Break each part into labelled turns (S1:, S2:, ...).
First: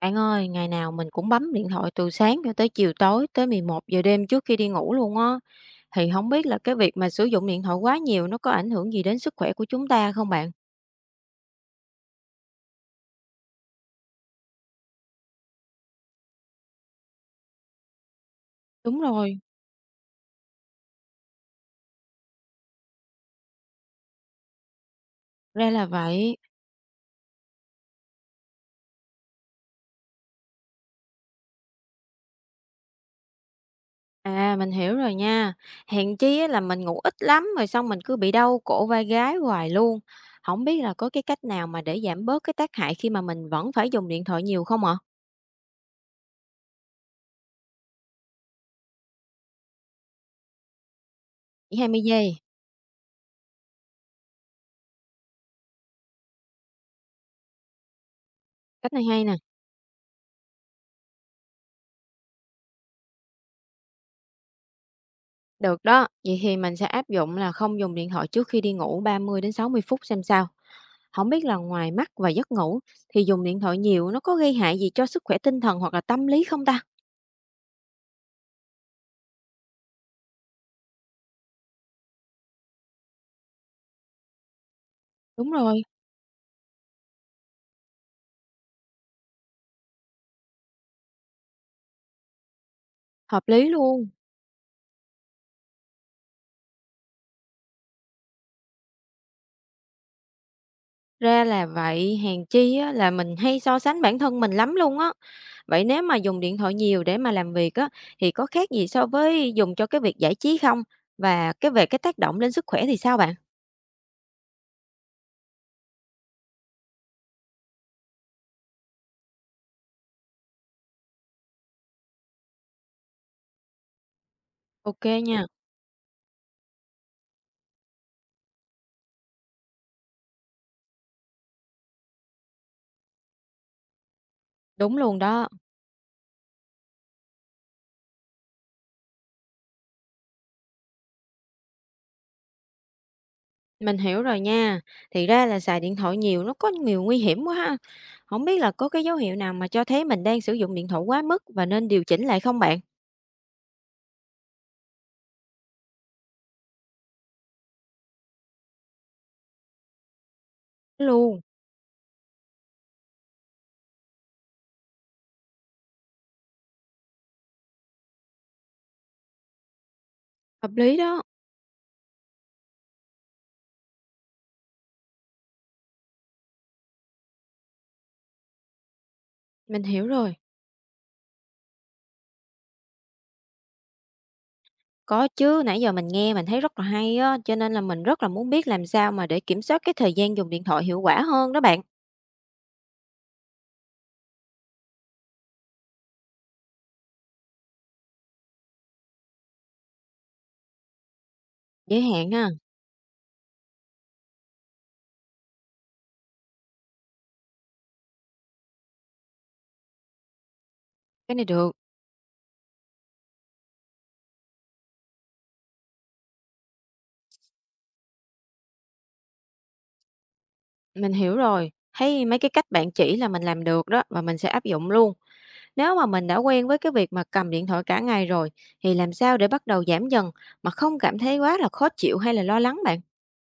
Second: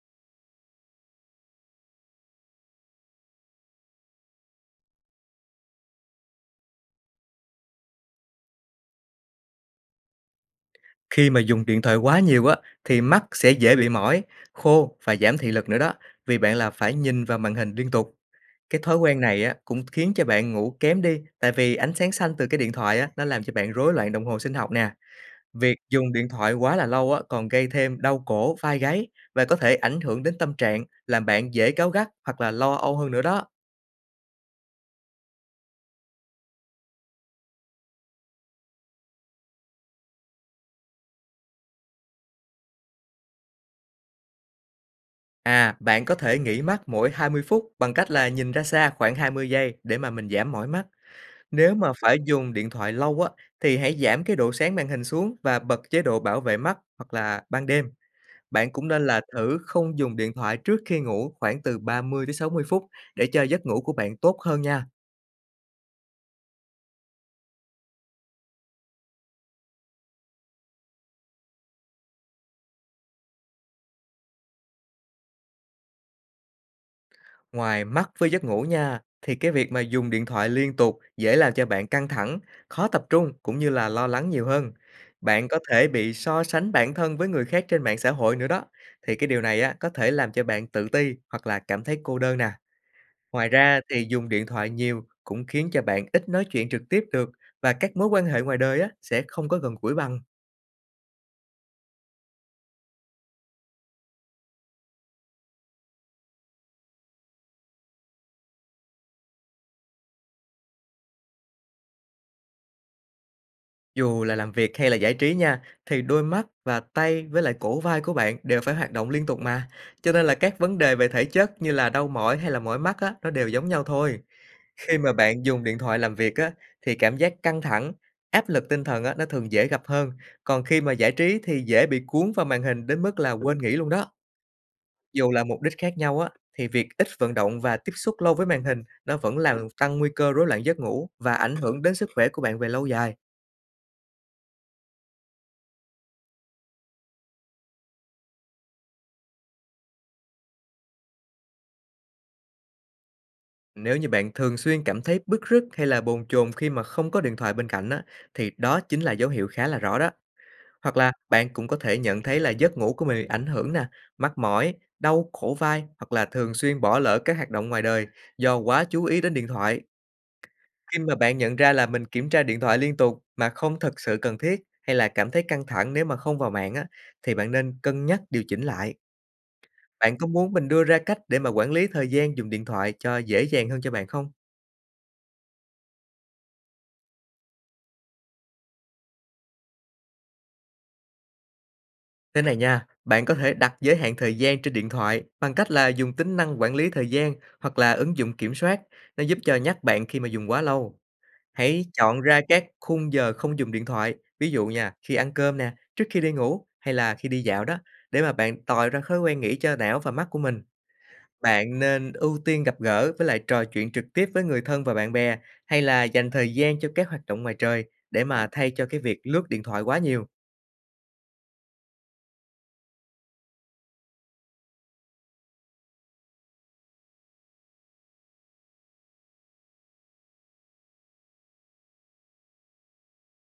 S1: Bạn ơi, ngày nào mình cũng bấm điện thoại từ sáng cho tới chiều tối, tới 11 giờ đêm trước khi đi ngủ luôn á. Thì không biết là cái việc mà sử dụng điện thoại quá nhiều nó có ảnh hưởng gì đến sức khỏe của chúng ta không bạn?
S2: Khi mà dùng điện thoại quá nhiều á thì mắt sẽ dễ bị mỏi, khô và giảm thị lực nữa đó, vì bạn là phải nhìn vào màn hình liên tục. Cái thói
S1: Đúng
S2: quen
S1: rồi.
S2: này á cũng khiến cho bạn ngủ kém đi, tại vì ánh sáng xanh từ cái điện thoại á nó làm cho bạn rối loạn đồng hồ sinh học nè.
S1: Ra
S2: Việc
S1: là
S2: dùng điện
S1: vậy.
S2: thoại quá là lâu á còn gây thêm đau cổ, vai gáy và có thể ảnh hưởng đến tâm trạng, làm bạn dễ cáu gắt hoặc là lo âu hơn nữa đó.
S1: À, mình hiểu rồi nha. Hèn chi á là mình ngủ ít lắm rồi xong mình cứ bị đau cổ vai gáy hoài luôn. Không biết là có cái cách nào mà để giảm bớt cái tác hại khi mà mình vẫn phải dùng điện thoại nhiều không ạ?
S2: À, bạn có thể nghỉ mắt mỗi 20 phút bằng cách là nhìn ra xa khoảng 20 giây để mà mình giảm mỏi mắt. Nếu
S1: Chỉ
S2: mà
S1: 20
S2: phải
S1: giây,
S2: dùng điện thoại lâu á, thì hãy giảm cái độ sáng màn hình xuống và bật chế độ bảo vệ mắt hoặc là ban đêm. Bạn cũng
S1: cách này
S2: nên là
S1: hay nè.
S2: thử không dùng điện thoại trước khi ngủ khoảng từ 30 tới 60 phút để cho giấc ngủ của bạn tốt hơn nha.
S1: Được đó, vậy thì mình sẽ áp dụng là không dùng điện thoại trước khi đi ngủ 30 đến 60 phút xem sao. Không biết là ngoài mắt và giấc ngủ thì dùng điện thoại nhiều nó có gây hại gì cho sức khỏe tinh thần hoặc là tâm lý không ta?
S2: Ngoài mắt với giấc ngủ nha, thì cái việc mà dùng điện thoại liên tục dễ làm cho bạn căng thẳng, khó tập trung cũng như là lo lắng nhiều hơn. Bạn
S1: Đúng
S2: có
S1: rồi.
S2: thể bị so sánh bản thân với người khác trên mạng xã hội nữa đó. Thì cái điều này á có thể làm cho bạn tự ti hoặc là cảm thấy cô đơn nè.
S1: Hợp
S2: Ngoài
S1: lý
S2: ra thì
S1: luôn.
S2: dùng điện thoại nhiều cũng khiến cho bạn ít nói chuyện trực tiếp được và các mối quan hệ ngoài đời á sẽ không có gần gũi bằng.
S1: Ra là vậy, hèn chi á, là mình hay so sánh bản thân mình lắm luôn á. Vậy nếu mà dùng điện thoại nhiều để mà làm việc á, thì có khác gì so với dùng cho cái việc giải trí không? Và cái về cái tác động lên sức khỏe thì sao bạn?
S2: Dù là làm việc hay là giải trí nha, thì đôi mắt và tay với lại cổ vai của bạn đều phải hoạt động liên tục mà. Cho nên là các vấn đề về thể chất như là đau mỏi hay là mỏi mắt á, nó đều giống nhau thôi. Khi
S1: Ok
S2: mà
S1: nha,
S2: bạn dùng điện thoại làm việc á, thì cảm giác căng thẳng, áp lực tinh thần á, nó thường dễ gặp hơn. Còn khi mà giải trí thì dễ bị cuốn vào màn hình đến mức là quên nghỉ luôn đó.
S1: đúng luôn
S2: Dù là
S1: đó.
S2: mục đích khác nhau á, thì việc ít vận động và tiếp xúc lâu với màn hình nó vẫn làm tăng nguy cơ rối loạn giấc ngủ và ảnh hưởng đến sức khỏe của bạn về lâu dài.
S1: Mình hiểu rồi nha. Thì ra là xài điện thoại nhiều nó có nhiều nguy hiểm quá ha. Hổng biết là có cái dấu hiệu nào mà cho thấy mình đang sử dụng điện thoại quá mức và nên điều chỉnh lại không bạn?
S2: Nếu như bạn thường xuyên cảm thấy bứt rứt hay là bồn chồn khi mà không có điện thoại bên cạnh á, thì đó chính là dấu hiệu khá là rõ đó. Hoặc là
S1: Luôn,
S2: bạn cũng có thể nhận thấy là giấc ngủ của mình bị ảnh hưởng nè, mắc mỏi, đau cổ vai hoặc là thường xuyên bỏ lỡ các hoạt động ngoài đời do quá chú ý đến điện thoại.
S1: hợp lý
S2: Khi mà
S1: đó.
S2: bạn nhận ra là mình kiểm tra điện thoại liên tục mà không thật sự cần thiết hay là cảm thấy căng thẳng nếu mà không vào mạng á, thì bạn nên cân nhắc điều chỉnh lại.
S1: Mình hiểu
S2: Bạn có
S1: rồi.
S2: muốn mình đưa ra cách để mà quản lý thời gian dùng điện thoại cho dễ dàng hơn cho bạn không?
S1: Có chứ, nãy giờ mình nghe mình thấy rất là hay á, cho nên là mình rất là muốn biết làm sao mà để kiểm soát cái thời gian dùng điện thoại hiệu quả hơn đó bạn.
S2: Thế này nha, bạn có thể đặt giới hạn thời gian trên điện thoại bằng cách là dùng tính năng quản lý thời gian hoặc là ứng dụng kiểm soát. Nó giúp cho nhắc bạn khi mà dùng quá lâu. Hãy
S1: Giới
S2: chọn
S1: hạn
S2: ra
S1: ha,
S2: các khung giờ không dùng điện thoại, ví dụ nha, khi ăn cơm nè, trước khi đi ngủ hay là khi đi dạo đó, để mà bạn tạo ra thói quen nghỉ cho não và mắt của mình.
S1: cái này được,
S2: Bạn nên ưu tiên gặp gỡ với lại trò chuyện trực tiếp với người thân và bạn bè, hay là dành thời gian cho các hoạt động ngoài trời để mà thay cho cái việc lướt điện thoại quá nhiều.
S1: mình hiểu rồi. Thấy mấy cái cách bạn chỉ là mình làm được đó và mình sẽ áp dụng luôn. Nếu mà mình đã quen với cái việc mà cầm điện thoại cả ngày rồi, thì làm sao để bắt đầu giảm dần mà không cảm thấy quá là khó chịu hay là lo lắng bạn?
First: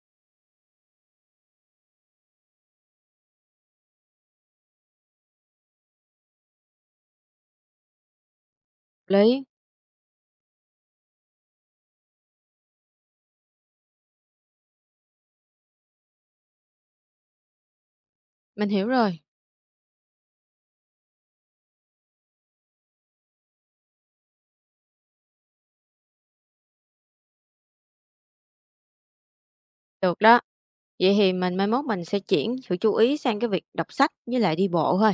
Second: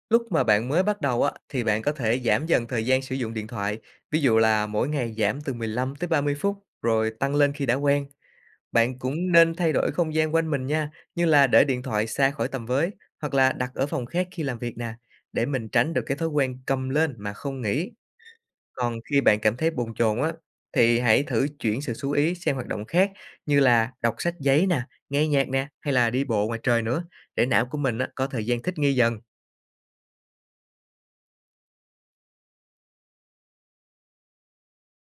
S2: Lúc mà bạn mới bắt đầu á, thì bạn có thể giảm dần thời gian sử dụng điện thoại, ví dụ là mỗi ngày giảm từ 15 tới 30 phút, rồi tăng lên khi đã quen. Bạn cũng
S1: Lý,
S2: nên thay đổi không gian quanh mình nha, như là để điện thoại xa khỏi tầm với hoặc là đặt ở phòng khác khi làm việc nè, để mình tránh được cái thói quen cầm lên mà không nghĩ.
S1: mình hiểu
S2: Còn
S1: rồi.
S2: khi bạn cảm thấy bồn chồn á, thì hãy thử chuyển sự chú ý sang hoạt động khác như là đọc sách giấy nè, nghe nhạc nè, hay là đi bộ ngoài trời nữa, để não của mình á, có thời gian thích nghi dần.
S1: Được đó. Vậy thì mai mốt mình sẽ chuyển sự chú ý sang cái việc đọc sách với lại đi bộ thôi.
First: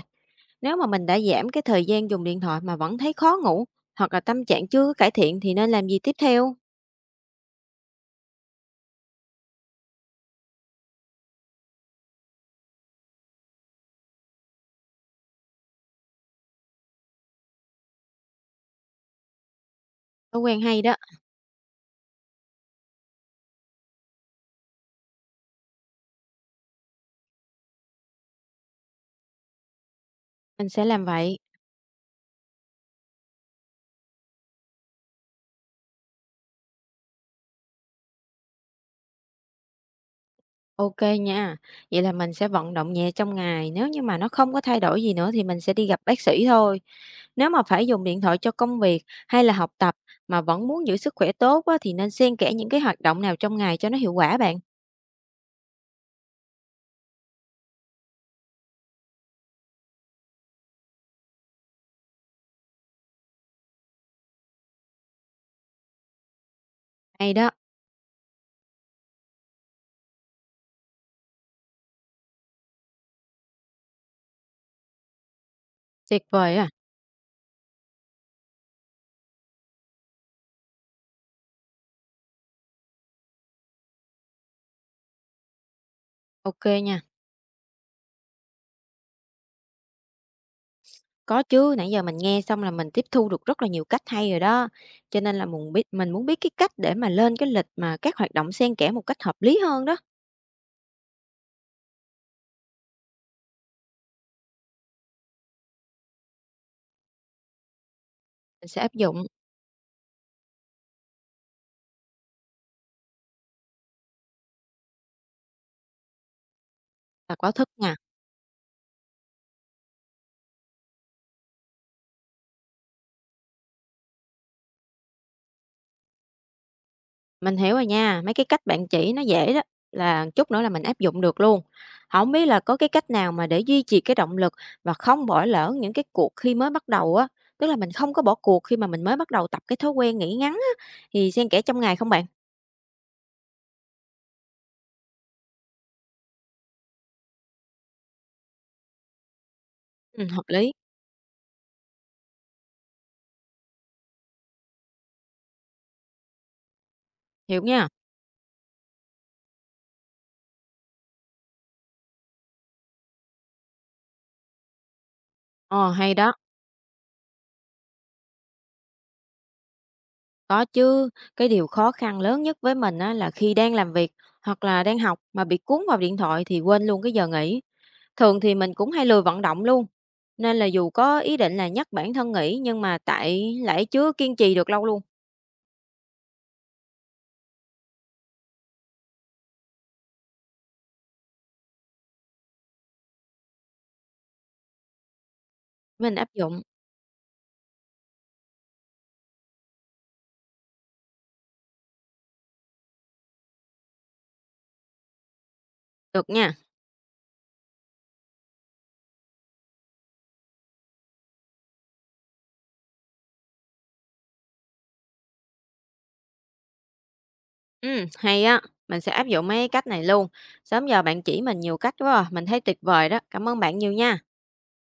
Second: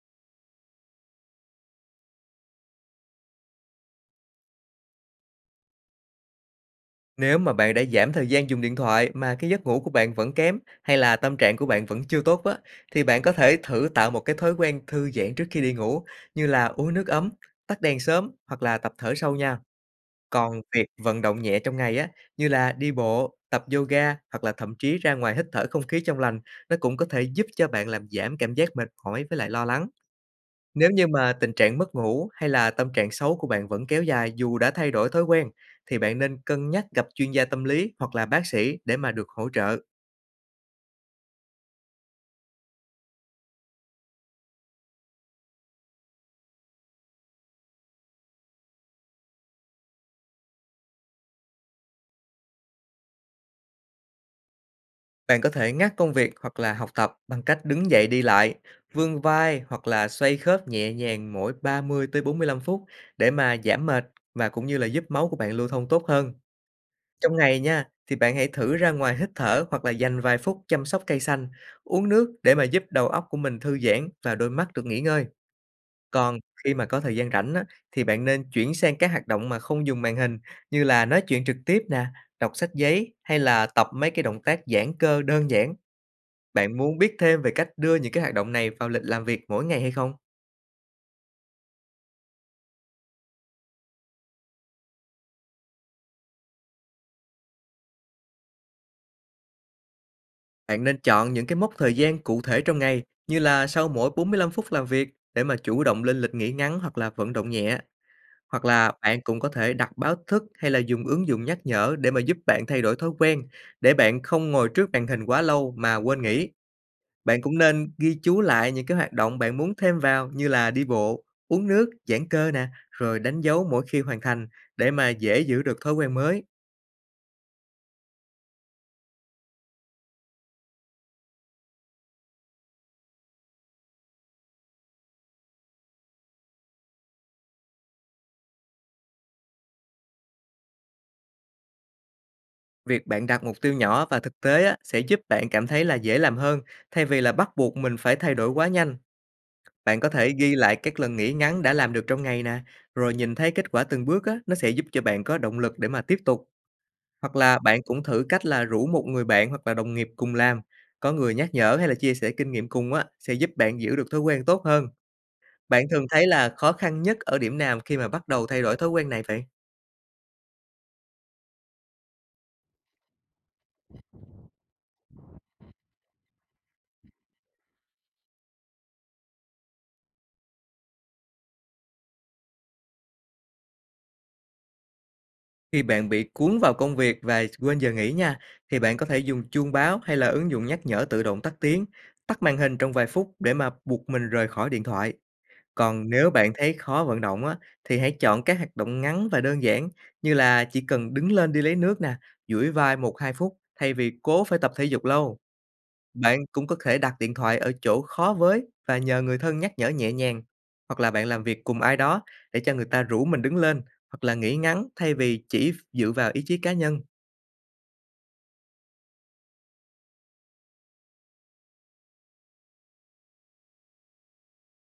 S1: Nếu mà mình đã giảm cái thời gian dùng điện thoại mà vẫn thấy khó ngủ hoặc là tâm trạng chưa có cải thiện thì nên làm gì tiếp theo?
S2: Nếu mà bạn đã giảm thời gian dùng điện thoại mà cái giấc ngủ của bạn vẫn kém hay là tâm trạng của bạn vẫn chưa tốt á, thì bạn có thể thử tạo một cái thói quen thư giãn trước khi đi ngủ như là uống nước ấm, tắt đèn sớm hoặc là tập thở sâu nha.
S1: Thói
S2: Còn
S1: quen hay
S2: việc
S1: đó,
S2: vận động nhẹ trong ngày á, như là đi bộ, tập yoga hoặc là thậm chí ra ngoài hít thở không khí trong lành, nó cũng có thể giúp cho bạn làm giảm cảm giác mệt mỏi với lại lo lắng.
S1: mình sẽ
S2: Nếu
S1: làm
S2: như mà
S1: vậy.
S2: tình trạng mất ngủ hay là tâm trạng xấu của bạn vẫn kéo dài dù đã thay đổi thói quen, thì bạn nên cân nhắc gặp chuyên gia tâm lý hoặc là bác sĩ để mà được hỗ trợ.
S1: OK nha. Vậy là mình sẽ vận động nhẹ trong ngày, nếu như mà nó không có thay đổi gì nữa thì mình sẽ đi gặp bác sĩ thôi. Nếu mà phải dùng điện thoại cho công việc hay là học tập mà vẫn muốn giữ sức khỏe tốt á, thì nên xen kẽ những cái hoạt động nào trong ngày cho nó hiệu quả bạn.
S2: Bạn có thể ngắt công việc hoặc là học tập bằng cách đứng dậy đi lại, vươn vai hoặc là xoay khớp nhẹ nhàng mỗi 30 tới 45 phút để mà giảm mệt và cũng như là giúp máu của bạn lưu thông tốt hơn.
S1: Hay
S2: Trong
S1: đó,
S2: ngày nha, thì bạn hãy thử ra ngoài hít thở hoặc là dành vài phút chăm sóc cây xanh, uống nước để mà giúp đầu óc của mình thư giãn và đôi mắt được nghỉ ngơi.
S1: tuyệt
S2: Còn
S1: vời à.
S2: khi mà có thời gian rảnh á, thì bạn nên chuyển sang các hoạt động mà không dùng màn hình như là nói chuyện trực tiếp nè, đọc sách giấy hay là tập mấy cái động tác giãn cơ đơn giản.
S1: OK
S2: Bạn muốn
S1: nha.
S2: biết thêm về cách đưa những cái hoạt động này vào lịch làm việc mỗi ngày hay không?
S1: Có chứ, nãy giờ mình nghe xong là mình tiếp thu được rất là nhiều cách hay rồi đó. Cho nên là mình biết mình muốn biết cái cách để mà lên cái lịch mà các hoạt động xen kẽ một cách hợp lý hơn đó.
S2: Bạn nên chọn những cái mốc thời gian cụ thể trong ngày như là sau mỗi 45 phút làm việc để mà chủ động lên lịch nghỉ ngắn hoặc là vận động nhẹ. Hoặc
S1: Mình sẽ
S2: là
S1: áp
S2: bạn
S1: dụng
S2: cũng có thể đặt báo thức hay là dùng ứng dụng nhắc nhở để mà giúp bạn thay đổi thói quen, để bạn không ngồi trước màn hình quá lâu mà quên nghỉ.
S1: là
S2: Bạn
S1: báo
S2: cũng
S1: thức
S2: nên
S1: nè.
S2: ghi chú lại những cái hoạt động bạn muốn thêm vào như là đi bộ, uống nước, giãn cơ nè, rồi đánh dấu mỗi khi hoàn thành để mà dễ giữ được thói quen mới.
S1: Mình hiểu rồi nha, mấy cái cách bạn chỉ nó dễ đó, là chút nữa là mình áp dụng được luôn. Không biết là có cái cách nào mà để duy trì cái động lực và không bỏ lỡ những cái cuộc khi mới bắt đầu á, tức là mình không có bỏ cuộc khi mà mình mới bắt đầu tập cái thói quen nghỉ ngắn á, thì xen kẽ trong ngày không bạn?
S2: Việc bạn đặt mục tiêu nhỏ và thực tế á, sẽ giúp bạn cảm thấy là dễ làm hơn thay vì là bắt buộc mình phải thay đổi quá nhanh. Bạn có thể
S1: Hợp
S2: ghi
S1: lý,
S2: lại các lần nghỉ ngắn đã làm được trong ngày nè, rồi nhìn thấy kết quả từng bước á, nó sẽ giúp cho bạn có động lực để mà tiếp tục. Hoặc là
S1: hiểu
S2: bạn
S1: nha.
S2: cũng thử cách là rủ một người bạn hoặc là đồng nghiệp cùng làm, có người nhắc nhở hay là chia sẻ kinh nghiệm cùng á, sẽ giúp bạn giữ được thói quen tốt hơn. Bạn
S1: Ờ,
S2: thường
S1: Hay
S2: thấy
S1: đó.
S2: là khó khăn nhất ở điểm nào khi mà bắt đầu thay đổi thói quen này vậy?
S1: Có chứ, cái điều khó khăn lớn nhất với mình á là khi đang làm việc hoặc là đang học mà bị cuốn vào điện thoại thì quên luôn cái giờ nghỉ. Thường thì mình cũng hay lười vận động luôn. Nên là dù có ý định là nhắc bản thân nghỉ nhưng mà tại lại chưa kiên trì được lâu luôn.
S2: Khi bạn bị cuốn vào công việc và quên giờ nghỉ nha, thì bạn có thể dùng chuông báo hay là ứng dụng nhắc nhở tự động tắt tiếng, tắt màn hình trong vài phút để mà buộc mình rời khỏi điện thoại. Còn
S1: Mình áp
S2: nếu bạn
S1: dụng
S2: thấy khó vận động á, thì hãy chọn các hoạt động ngắn và đơn giản như là chỉ cần đứng lên đi lấy nước nè, duỗi vai một hai phút thay vì cố phải tập thể dục lâu.
S1: được
S2: Bạn
S1: nha.
S2: cũng có thể đặt điện thoại ở chỗ khó với và nhờ người thân nhắc nhở nhẹ nhàng. Hoặc là bạn làm việc cùng ai đó để cho người ta rủ mình đứng lên hoặc là nghỉ ngắn thay vì chỉ dựa vào ý chí cá nhân.
S1: Ừ, hay á, mình sẽ áp dụng mấy cách này luôn. Sớm giờ bạn chỉ mình nhiều cách quá à, mình thấy tuyệt vời đó. Cảm ơn bạn nhiều nha.